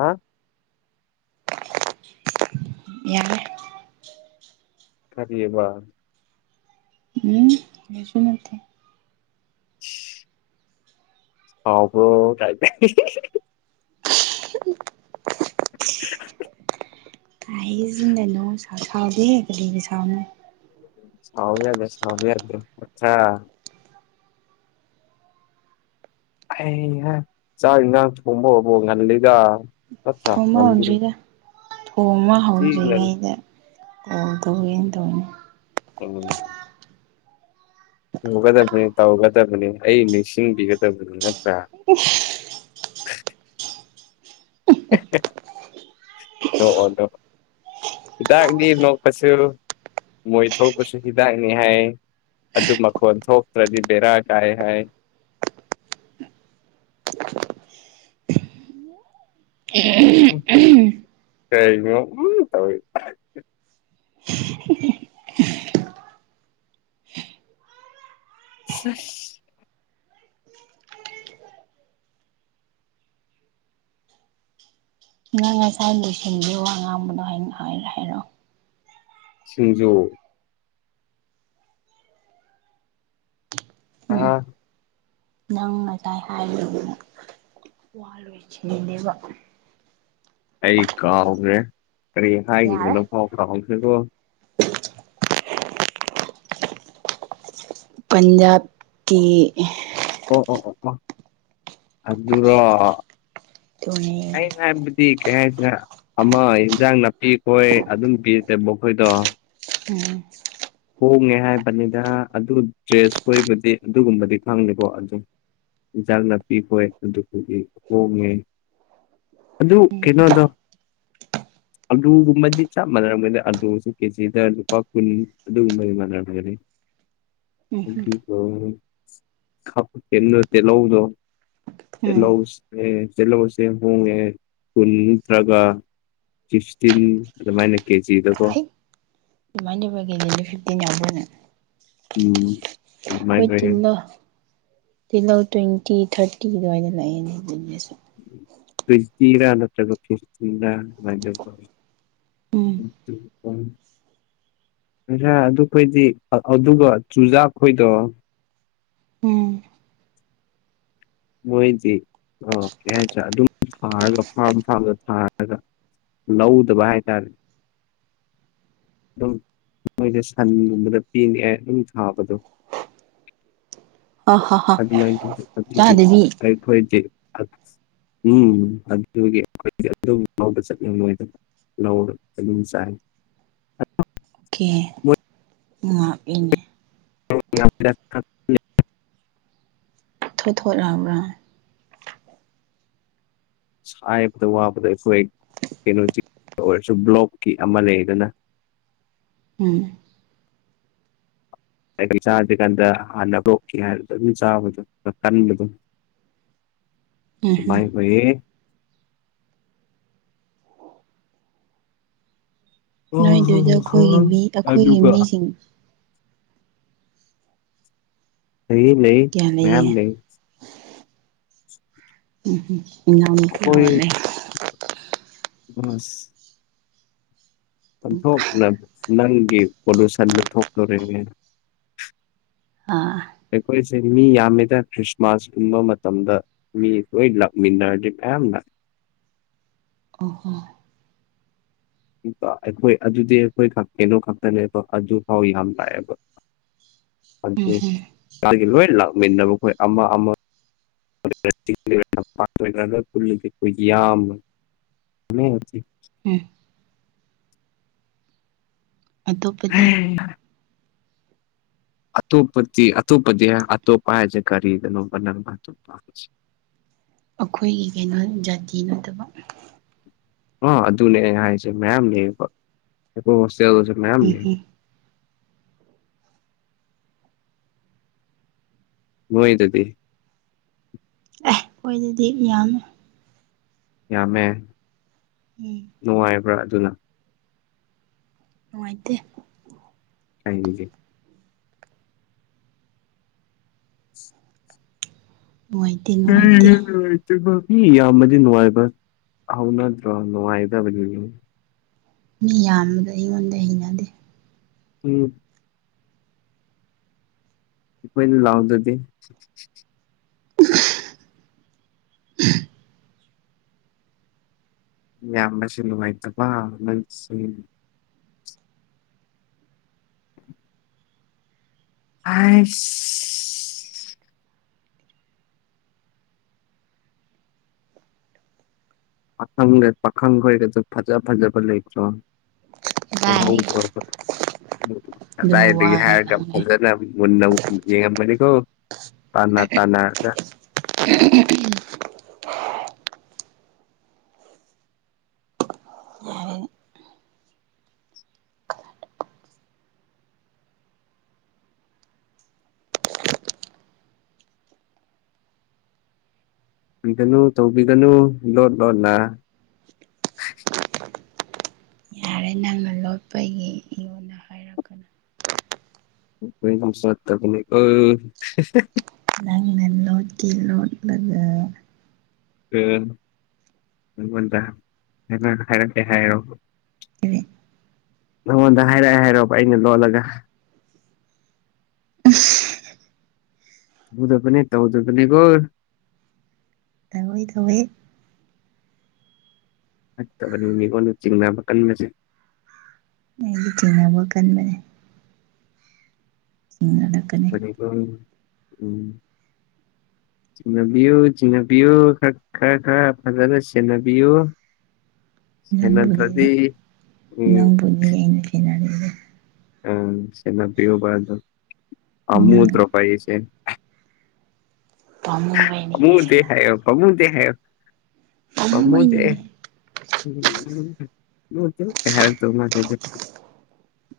ꯍꯥꯥ꯫ ꯌꯥꯔꯦ꯫ ꯈꯔꯤꯌꯦꯕ꯫ ꯎꯝ ꯀꯁꯨ ꯅꯠꯇꯦ꯫ ꯁꯥꯎꯕ꯭ꯔꯣ ꯀꯥꯏꯅꯥ꯫ [unintelligible] ꯍꯥꯏꯖꯤꯟꯅꯥꯅꯨ ꯁꯎ ꯁꯥꯎꯗꯦ ꯀꯔꯤꯒꯤ ꯁꯥꯎꯅꯤ꯫ ꯁꯥꯎꯕ ꯌꯥꯗꯦ ꯁꯥꯎꯕ ꯌꯥꯗꯦ ꯞꯊꯥ꯫ ꯑꯩ ꯍꯦ ꯆꯥꯛ ꯏꯟꯈꯥꯡ ꯊꯣꯡꯕ ꯍꯧꯕꯣ ꯉꯜꯂꯤꯗ꯫ ꯅꯠꯇ꯭ꯔꯥ ꯊꯣꯡꯕ ꯉꯜꯂꯤ ꯍꯧꯗ꯭ꯔꯤꯗ ꯊꯣꯡꯕ ꯊꯤ ꯉꯜ ꯍꯧꯗ꯭ꯔꯤꯉꯩꯗ꯫ ꯑꯣꯟ ꯇꯧꯒꯦꯅꯥ ꯇꯧꯅꯦ꯫ ꯍ [unintelligible] ꯇꯧꯒꯗꯕꯅꯤ ꯇꯧꯒꯗꯕꯅꯤ ꯑꯩ ꯅꯤꯡꯁꯤꯡꯕꯤꯒꯗꯕꯅꯤ ꯅꯠꯇ꯭ꯔꯥ꯫ ꯏꯁ꯫ ꯅꯣꯛꯑꯣ ꯅꯣꯛꯑꯣ꯫ ꯍꯤꯗꯥꯛꯅꯤ ꯅꯣꯛꯄꯁꯨ ꯃꯣꯏ ꯊꯣꯛꯄꯁꯨ ꯍꯤꯗꯥꯛꯅꯤ ꯍꯥꯏ꯫ ꯑꯗꯨ ꯃꯈꯣꯟ ꯊꯣꯛꯇ꯭ꯔꯗꯤ ꯕꯦꯔꯥ ꯀꯥꯏ ꯍꯥꯏ꯫ ꯎꯝ ꯀꯔꯤꯒꯤꯅꯣ ꯎꯃ ꯇꯧꯔꯤꯗꯤ꯫ [unintelligible] [unintelligible] ꯅꯪ ꯉꯁꯥꯏ ꯂꯣꯏꯁꯤꯟꯒꯤ ꯋꯉꯥꯡꯕꯗꯣ ꯍꯥꯏ ꯍꯥꯏꯔ ꯍꯥꯏꯔꯛꯑꯣ꯫ ꯁꯤꯡꯖꯣ꯫ ꯎꯝ꯫ ꯑꯥ ꯅꯪ ꯉꯁꯥꯏ ꯍꯥꯏꯔꯤꯗꯣ ꯋꯥꯂꯣꯏꯁꯤꯅꯦꯕ꯫ ꯑꯩ ꯀꯥꯎꯈ꯭ꯔꯦ ꯀꯔꯤ ꯍꯥꯏꯈꯤꯕꯅꯣ ꯌꯥꯔꯦ ꯐꯥꯎ ꯀꯥꯎꯈ꯭ꯦꯔꯤꯕꯣ꯫ ꯑ [inaudible] ꯄꯟꯖꯥꯀꯤ꯫ ꯑꯣ ꯑꯣ ꯑꯣ ꯑꯣ ꯑꯗꯨꯔꯣ ꯇꯨꯅꯦ ꯑꯩꯅ ꯍꯥꯏꯕ꯫ ꯄꯤꯈꯔꯦ ꯍꯥꯏꯁꯤꯔ ꯑꯃ ꯏꯟꯖꯥꯡ ꯅꯥꯄꯤ ꯈꯣꯏ ꯑꯗꯨꯝ ꯄꯤꯔꯗꯦꯕꯈꯣꯏꯗꯣ꯫ ꯎꯝ꯫ ꯍꯣꯡꯉꯦ ꯍꯥꯏꯕꯅꯤꯗ ꯑꯗꯨ ꯗ꯭ꯔꯦꯁ ꯈꯣꯏꯕꯗꯤ ꯑꯗꯨꯒꯨꯝꯕꯗꯤ ꯈꯪꯗꯦꯀꯣ ꯑꯗꯨꯝ꯫ ꯏꯟꯖꯥꯡ ꯅꯥꯄꯤꯈꯣꯏ ꯑꯗꯨꯕꯨꯒꯤ ꯍꯣꯡꯉꯦ꯫ ꯑꯗꯨ ꯀꯩꯅꯣꯗꯣ꯫ ꯑꯥꯂꯨꯒꯨꯝꯕꯗꯤ ꯆꯞ ꯃꯥꯟꯅꯝꯒꯅ ꯑꯥꯂꯨꯁ ꯀꯦꯖꯤꯗ ꯂꯨꯄꯥ ꯀꯨꯟ꯫ ꯑꯗꯨꯨꯝꯕꯗꯤ ꯃꯅꯒꯔꯅꯤ ꯎꯝ ꯅꯠꯇꯦ ꯂꯧꯗꯣ ꯎꯝ ꯇꯤꯂꯧꯁꯦ ꯍꯣꯡꯉꯦ ꯀꯨꯟ ꯅꯠꯇ꯭ꯔꯒ ꯐꯤꯐꯇꯤꯟ ꯑꯗꯨꯃꯥꯏꯅ ꯀꯦꯖꯤꯗꯀꯣ ꯏꯃꯥꯟꯗꯨꯕꯒ ꯀꯦꯖꯤ ꯐꯤꯞꯇꯅꯦ ꯑꯃꯕ ꯎꯝ ꯑꯗꯨꯃꯥꯏꯅ ꯑꯩꯈꯣꯏ ꯑꯣꯏꯌꯦ ꯇꯤꯜꯍꯧ ꯇꯤꯜꯍꯧ ꯇ꯭ꯋꯦꯟꯇꯤ ꯊꯥꯔꯇꯤ ꯑꯗꯨꯋꯥꯏꯗ ꯂꯩꯑꯅꯦ ꯑꯗꯨꯁꯨ ꯇꯁꯇꯔ ꯅꯠꯇ꯭ꯔꯒ ꯐꯁꯇꯔꯥꯏ ꯎ ꯑꯣ ꯎꯝ ꯉꯁꯥ ꯑꯗꯨꯈꯣꯏꯗꯤ ꯑꯗꯨꯒ ꯆꯨꯖꯥꯛ ꯈꯣꯏꯗꯣ ꯎꯝ ꯃꯣꯏꯗꯤ ꯑꯣ ꯀꯩ ꯍꯥꯏꯇꯥꯔꯦ ꯑꯗꯨꯝ ꯊꯥꯔꯒ ꯐꯥꯝ ꯐꯥꯝꯗ ꯊꯥꯔꯒ ꯂꯎꯗꯕ ꯍꯥꯏ ꯇꯔꯦ ꯑꯗꯨꯝ ꯃꯣꯏꯅ ꯁꯟꯒꯨꯝꯕꯗ ꯄꯤꯉꯛꯑꯦ ꯑꯗꯨꯝ ꯊꯥꯕꯗꯣ ꯍ ꯍ ꯍ ꯑ ꯆꯥꯗꯕꯤ ꯃꯥꯈꯣꯏꯦ ꯎꯝ ꯑꯗꯨꯒꯤ ꯑꯩꯈꯣꯏꯗꯤ ꯑꯗꯨꯝꯐꯥꯎꯗ ꯆꯠꯅꯤꯡ ꯂꯣꯏꯗꯅ ꯂꯧꯧꯔ ꯑꯗꯨ ꯆꯥꯏ ꯑꯣ ꯀꯦ ꯃꯣꯏ ꯃꯥꯕꯅ [unintelligible] ꯊ ꯊꯣꯛꯛꯑꯕ꯭ꯔꯥ ꯍꯥꯏꯕꯗ ꯋꯥꯕꯗ ꯑꯩꯈꯣꯏ ꯀꯩꯅꯣꯁꯤ ꯑꯣꯏꯔꯁꯨ ꯕ꯭ꯂꯣꯛꯀꯤ ꯑꯃ ꯂꯩꯗꯅ ꯎꯝ ꯆꯥꯗ꯭ꯔꯤ ꯀꯥꯟꯗ ꯍꯥꯟꯅ ꯍꯧꯣꯛꯀꯦ ꯍꯥꯏꯔꯗ ꯑꯗꯨꯝ ꯆꯥꯕꯗꯣ ꯀꯟꯕꯗꯣ ꯎꯝ ꯎꯝ ꯃꯥꯏ ꯍꯌꯦ ꯅꯣꯏꯗꯨꯏꯗ ꯑꯩꯈꯣꯏꯒꯤ ꯃꯤ ꯑꯩꯈꯣꯏꯒꯤ ꯑꯗꯨꯒ ꯃꯤꯁꯤꯡ ꯑꯩ ꯂꯩ ꯀꯌꯥ ꯃꯌꯥꯝ ꯂꯩꯒꯦ ꯂꯩ ꯎꯝ ꯎꯝ ꯏꯎꯅꯤ ꯀ ꯍꯣꯜꯦ ꯍꯁ ꯄꯟꯊꯣꯛꯅ ꯅꯪꯒꯤ ꯄꯣꯂꯨꯁꯟꯗꯨ ꯊꯣꯛꯇꯣꯔꯤꯅꯦ ꯑꯥ ꯑꯩꯈꯣꯏꯁꯦ ꯃꯤ ꯌꯥꯝꯃꯤꯗ ꯈ꯭ꯔꯤꯁꯃꯥꯁ ꯀꯨꯝꯕ ꯃꯇꯝꯗ ꯃꯤꯣꯏ ꯂ ꯃꯤꯔꯦꯝ ꯂ ꯑꯣ ꯍꯣ ꯑꯩꯈꯣꯏ ꯑꯗꯨꯗꯤ ꯑꯩꯈꯣꯏ ꯀꯩꯅꯣ ꯈꯛꯇꯅꯦꯕ ꯑꯗꯨ ꯐꯥꯎ ꯌꯥꯝ ꯂꯥꯛꯑꯦꯕ ꯑꯗꯨ ꯃꯥꯒꯤ ꯂꯣꯏ ꯂꯥꯛꯃꯤꯟꯅꯕ ꯑꯩꯈꯣꯏ ꯑꯃ ꯑꯃ ꯄꯨꯣꯏ ꯌꯥꯝ ꯎꯝ ꯑꯇꯣꯞꯄꯗꯤ ꯑꯣꯞꯄꯗꯤ ꯑꯇꯣꯞꯄꯗꯤ ꯑꯇꯣꯞꯄ ꯍꯥꯏꯖꯦ ꯀꯔꯤꯗꯅꯔꯣꯞꯄ ꯑꯩꯈꯣꯏꯒꯤ ꯀꯩꯅꯣ ꯖꯥꯇꯤ ꯅꯠꯇꯕ ꯑ ꯑꯗꯨꯅꯦ ꯑꯩ ꯍꯥꯏꯁꯦ ꯃꯌꯥꯝ ꯂꯩꯌꯦ ꯑꯩꯣꯏ ꯍꯣꯁꯇꯦꯜꯁꯨ ꯃꯌꯥꯝ ꯎꯝ ꯂꯩ ꯎꯝ ꯃꯣꯏ ꯑꯗꯨꯗꯤ ꯑꯦ ꯑꯣꯏꯣꯏꯗꯗꯤ ꯌꯥꯝꯃꯦ ꯌꯥꯝꯃꯦ ꯎꯝ ꯅꯨꯡꯉꯥꯏꯕ꯭ꯔꯥ ꯑꯗꯨꯅ ꯅꯨꯡꯉꯥꯏꯇꯦ ꯀꯩꯒꯤ ꯃꯣꯏ [unintelligible] ꯃꯤ ꯌꯥꯝꯕꯗꯤ ꯅꯨꯡꯉꯥꯏꯕ ꯍꯧꯅꯗ꯭ꯔꯣ ꯅꯨꯡꯉꯥꯏꯗꯕꯅꯤ ꯃꯤ ꯌꯥꯝꯕꯗꯨ ꯑꯩꯉꯣꯟꯗ ꯍꯩꯅꯗꯦ ꯎꯝ ꯃꯣꯏ ꯂꯥꯎꯗꯗꯤ [unintelligible] ꯌꯥꯝꯕꯁꯨ ꯅꯨꯡꯉꯥꯏꯇꯕ ꯅꯪꯁꯦ ꯑꯩꯁ ꯄꯈꯪꯅꯦ ꯄꯥꯈꯪꯒꯣꯏꯗꯁꯨ ꯐꯖꯥ ꯐꯖꯥꯕ ꯂꯩꯇ꯭ꯔꯣ ꯀꯗꯥꯏ [unintelligible] ꯑꯗꯨꯕꯨ ꯀꯗꯥꯏꯗꯒꯤ ꯋꯥꯅꯦ ꯍꯥꯏꯔꯒ ꯉꯥꯡꯅꯩ ꯐꯖꯅ ꯃꯨꯟꯅ ꯌꯦꯡꯕꯅꯤꯀꯣ ꯇꯥꯟꯅꯥ ꯇꯥꯟꯅꯥꯔꯒ ꯌꯥꯔꯦ [unintelligible] ꯇꯧꯕꯤꯒꯅꯨ ꯂꯣꯠ ꯂꯣꯟꯅ ꯌꯥꯔꯦ ꯅꯪꯅ ꯂꯣꯠꯄꯒꯤ ꯑꯩꯉꯣꯟ ꯍꯥꯏꯔꯛꯀꯅꯨ [unintelligible] ꯅꯪꯅ ꯂꯣꯠ ꯇꯤ ꯂꯣꯠꯂꯒ ꯑ ꯑꯩꯉꯣꯟꯗ ꯍꯥꯏꯔꯛꯀꯦ ꯍꯥꯏꯔꯣ ꯀꯔꯤ ꯅꯉꯣꯟꯗ ꯍꯥꯏꯔꯛꯑꯦ ꯍꯥꯏꯔꯣꯕ ꯑꯩꯅ ꯂꯣꯠꯂꯒ ꯎꯗꯕꯅꯤ ꯇꯧꯗꯕꯅꯦ ꯀꯣ ꯇꯧꯋꯦ ꯇꯧꯋꯦ ꯐꯠꯇꯕꯅꯤ ꯃꯤꯉꯣꯟꯗ ꯆꯤꯡꯅꯕ ꯀꯟꯕꯁꯦ ꯑꯩꯗꯤ ꯆꯤꯡꯅꯕ ꯀꯟꯕꯅꯦ [unintelligible] [unintelligible] ꯎꯝ ꯆꯤꯡꯅꯕꯤꯌꯨ ꯆꯤꯡꯅꯕꯤꯌꯨ ꯈꯔ ꯈꯔ ꯈꯔ ꯐꯖꯅ ꯁꯦꯟꯅꯕꯤꯌꯨ [unintelligible] ꯅꯪꯕꯨꯗꯤꯅꯦ ꯅꯇ꯭ꯔꯗꯤ ꯎꯝ [unintelligible] ꯑꯦ ꯁꯦꯟꯅꯕꯤꯌꯣꯕ ꯑꯗꯨ ꯅꯪ [unintelligible] ꯄꯥꯃꯨ ꯄꯥꯃꯨꯗꯦ ꯍꯥꯏꯌꯣ ꯄꯥꯝꯃꯨꯗꯦ ꯍꯥꯏꯌꯣ ꯄꯥꯝꯃꯨꯕꯩꯅꯤꯅꯦ ꯄꯥꯝꯃꯨꯗꯦ [unintelligible]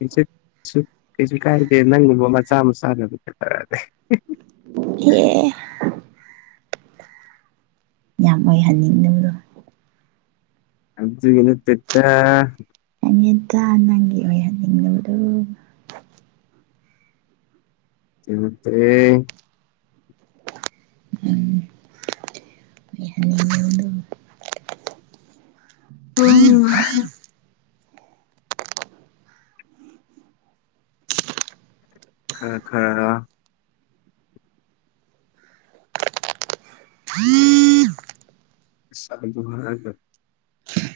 [unintelligible] [unintelligible] ꯀꯩꯁꯨ ꯀꯥꯏꯗꯦ ꯅꯪꯒꯨꯝꯕ ꯃꯆꯥ ꯃꯆꯥ [unintelligible] [unintelligible] ꯌꯥꯝ ꯑꯣꯏꯍꯟꯅꯤꯡꯗꯕꯗꯨ ꯑꯗꯨꯒꯤ ꯅꯠꯇꯦꯗ [unintelligible] ꯅꯪꯒꯤ ꯑꯣꯏꯍꯟꯅꯤꯡꯗꯕꯗꯨ [unintelligible] [unintelligible] ꯎꯝ ꯍ ꯈꯔ ꯈꯔ [unintelligible] [unintelligible]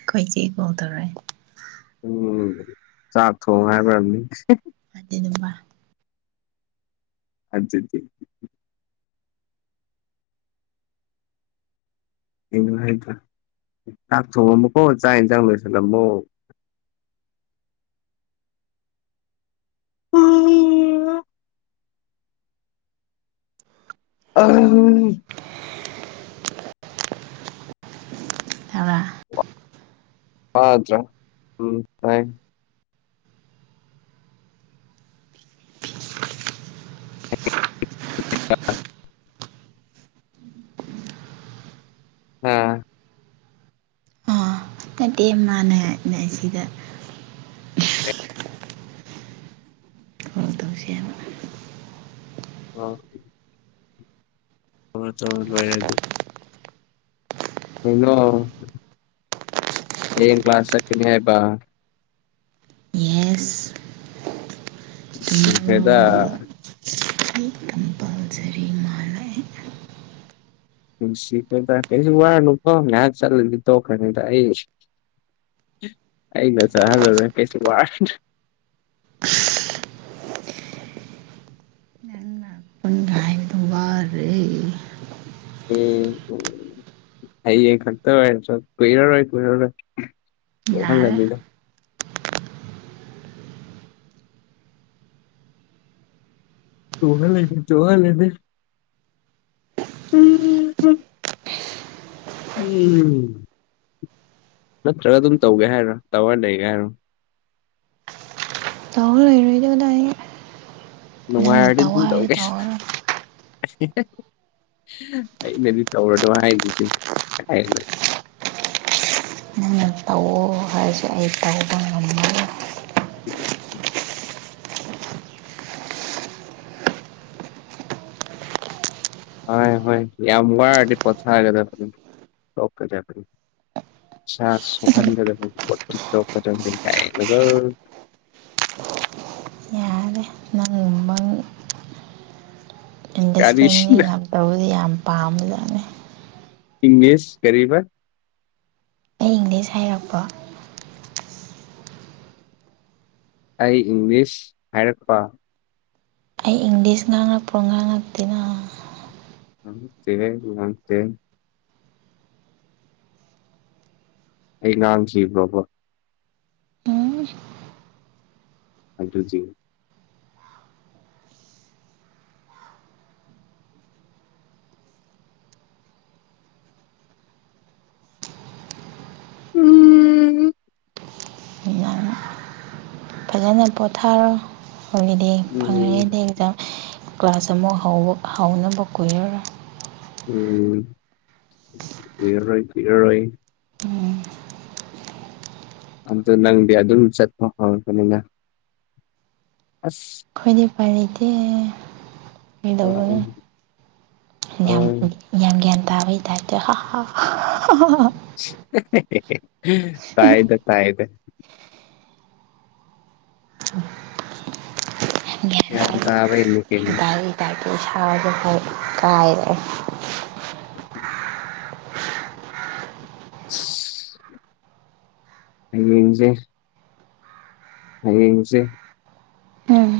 ꯑꯩꯈꯣꯏꯆꯦ ꯀꯣꯜ ꯊꯧꯔꯛꯑꯦ ꯎꯝ ꯆꯥꯛ ꯊꯣꯡꯉꯣ ꯍꯥꯏꯕ ꯑꯣꯏꯔꯝꯅꯤ [unintelligible] [unintelligible] ꯑꯩꯅ ꯍꯥꯏꯗ꯭ꯔꯥ ꯆꯥꯛ ꯊꯣꯡꯉꯝꯃꯣꯀꯣ ꯆꯥꯛ ꯌꯦꯟꯁꯥꯡ ꯂꯣꯏꯁꯜꯂꯝꯃꯣ [unintelligible] ꯑꯝ ꯊꯔꯥ ꯍꯠꯇ꯭ꯔꯥ ꯎꯝ ꯇꯥꯏ [unintelligible] ꯎꯝ ꯑꯥ ꯅꯠꯇꯦ ꯃꯥꯥꯟꯅ ꯍꯥꯏꯅ ꯁꯤꯗ ꯀꯣꯜ ꯇꯧꯁꯦ ꯍꯥꯏꯕ ꯑ ꯍ ꯇꯧꯅꯨꯡꯣꯏꯔ ꯍꯥꯏ ꯑꯗꯨ ꯍꯩꯅꯣ ꯍꯌꯦꯡ ꯀ꯭ꯂꯥꯁ ꯆꯠꯀꯅꯤ ꯍꯥꯏꯕ ꯌꯦꯁ ꯁꯤꯐꯦꯗ ꯇꯨꯃꯣꯔꯣ ꯀꯝꯄꯜꯁꯔꯤ ꯃꯥꯜꯂꯛꯑꯦ ꯁꯤꯀ ꯇ ꯀꯩꯁꯨ ꯋꯥꯔ ꯀꯣ ꯆ ꯇꯈ ꯑꯩ ꯂ ꯆ ꯍꯖꯔ ꯀꯩꯁ ꯋꯥ ꯅꯪ ꯂꯥꯛꯄꯒ ꯍꯥꯏꯕꯗꯣ ꯋꯥꯔꯦ ꯎꯝ ꯑꯩ ꯈꯔꯠꯇ ꯑꯣꯏ ꯆ ꯀꯏꯔꯔ ꯑꯣꯏ ꯀꯔ ꯌꯥꯔꯦ ꯇꯣꯍꯜꯂꯗ ꯇꯨꯍ ꯂꯩꯗꯤ ꯆꯣꯡꯍ ꯂꯩꯗꯤ ꯎꯝ ꯅꯠꯇ꯭ꯔꯒ ꯑꯗꯨꯝ ꯇꯧꯒꯦ ꯍꯥꯏꯔꯣ ꯇꯋꯥꯔ ꯂꯩꯒꯦ ꯍꯥꯏꯔꯣ ꯆ ꯂꯩꯔꯣꯏꯗꯕꯗ ꯑꯩ ꯅꯨꯡꯉꯥꯏꯔꯗꯤ ꯑꯗꯨꯝ ꯇꯧꯒꯦ ꯇꯧꯔꯔꯣꯏ ꯑꯩꯅꯗꯤ ꯇꯧꯔꯗꯣ ꯍꯥꯏꯗꯤ ꯑꯗꯨꯝ ꯍꯥꯏ ꯅꯪꯅ ꯇꯧꯑꯣ ꯍꯥꯏꯔꯁꯦ ꯑꯩ ꯇꯧꯕ ꯉꯝꯃꯣꯏ ꯎꯝ ꯍ ꯍ ꯌꯥꯝ ꯑꯃ ꯋꯥ ꯄꯊꯥꯒꯦ ꯆꯅꯤ ꯆꯅꯤ ꯆ ꯁꯣꯍꯥꯟꯗꯗꯣ ꯆꯧꯀ ꯀꯥꯏ ꯅꯒ ꯅꯪꯉꯃꯥꯡ ꯑꯟꯗꯔꯁꯇꯦꯟꯗꯤꯡ ꯀꯔꯤꯁꯤꯅ ꯌꯥꯝ ꯇꯧꯕꯗꯤ ꯌꯥꯝ ꯄꯥꯝꯕꯖꯥꯠꯅꯦ ꯏꯪꯂꯤꯁ ꯀ ꯑꯩ ꯏꯪꯂꯤꯁ ꯍꯥꯏꯔꯛꯄ ꯑꯩ ꯏꯪꯂꯤꯁ ꯍꯥꯏꯔꯛꯄ ꯑꯩ ꯏꯪꯂꯤꯁ ꯉꯥꯡꯉꯛꯄ꯭ꯔꯣ ꯉꯥꯡꯉꯛꯇꯦꯅ ꯅꯝꯁꯦ ꯅꯪꯁꯦ ꯑꯩ ꯉꯥꯡꯈꯤꯕ꯭ꯔꯣꯕꯣ ꯑ ꯍꯥꯏꯁꯤ ꯎꯝ [unintelligible] ꯐꯖꯅ ꯄꯣꯊꯥꯔꯣ ꯑꯩꯒꯤꯗꯤ ꯎꯝ ꯐꯪꯉꯗꯤ ꯑꯦꯛꯖꯥꯝ ꯀ꯭ꯂꯥꯁ ꯑꯃ ꯍꯥꯎꯅꯕ ꯀꯣꯏꯔꯔ ꯎꯝ ꯀꯔꯣꯏ ꯀꯤꯔꯔꯣꯏ ꯎꯝ ꯑꯗꯣ ꯅꯪꯗꯤ ꯑꯗꯨꯝ ꯆꯠꯄ ꯍꯧꯪꯄꯅꯤꯅ ꯑꯁ ꯑꯩꯈꯣꯏꯗꯤ ꯄꯥꯔꯤꯇꯦ ꯑ ꯀꯩꯗꯧꯕꯅꯤ ꯑ ꯌꯥꯝ ꯌꯥꯝ ꯒ꯭ꯌꯥꯟ ꯇꯥꯕꯩ ꯇꯔꯗꯤꯣ ꯇꯥꯏꯗꯦ ꯇꯥꯏꯗꯦ ꯒ꯭ꯌꯥꯟ ꯇꯥꯕ꯭ꯔꯥ ꯌꯦꯡꯉꯨ ꯇꯥꯏꯌꯦ ꯇꯥꯏꯗꯦ ꯏꯁꯥꯐꯥꯎ ꯏꯀꯥꯏꯔꯦ ꯎꯝ [inaudible] ꯍꯥꯌꯦꯡꯖꯦ ꯍꯥꯌꯦꯡꯖꯦ ꯎꯝ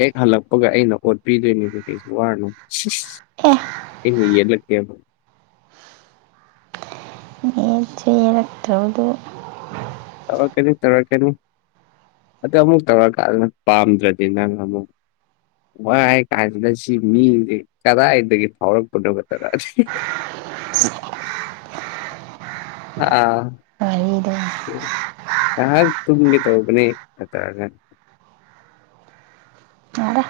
ꯍꯦꯛ ꯍꯜꯂꯛꯄꯒ ꯑꯩꯅ ꯑꯣꯠ ꯄꯤꯗꯣꯏꯅꯦꯕ ꯀꯩꯁꯨ ꯋꯥꯔꯨꯅꯨ ꯑꯦ ꯑꯩꯅ ꯌꯦꯂꯛꯀꯦꯕ [unintelligible] ꯅꯠꯇꯧꯗꯨ ꯇꯧꯔꯛꯀꯅꯤ ꯇꯧꯔꯛꯀꯅꯤ ꯑꯗꯥ ꯑꯃꯨꯛ ꯇꯧꯔꯛꯀꯥꯟꯗ ꯄꯥꯝꯗ꯭ꯔꯥꯗꯤ ꯅꯪ ꯑꯃꯨꯛ ꯋꯥꯏ ꯀꯥꯟꯖꯤꯗ ꯁꯤ ꯃꯤꯖꯦ ꯀꯗꯥꯏꯗꯒꯤ ꯐꯥꯎꯔꯛꯄꯅꯣ ꯒꯥ ꯇꯧꯔꯛꯑꯅꯤ ꯑꯥ ꯋꯥꯔꯤꯗꯣ ꯉꯍꯥꯛ ꯇꯨꯝꯒꯦ ꯇꯧꯕꯅꯦ ꯀꯇ꯭ꯔꯗ ꯌꯥꯔꯦ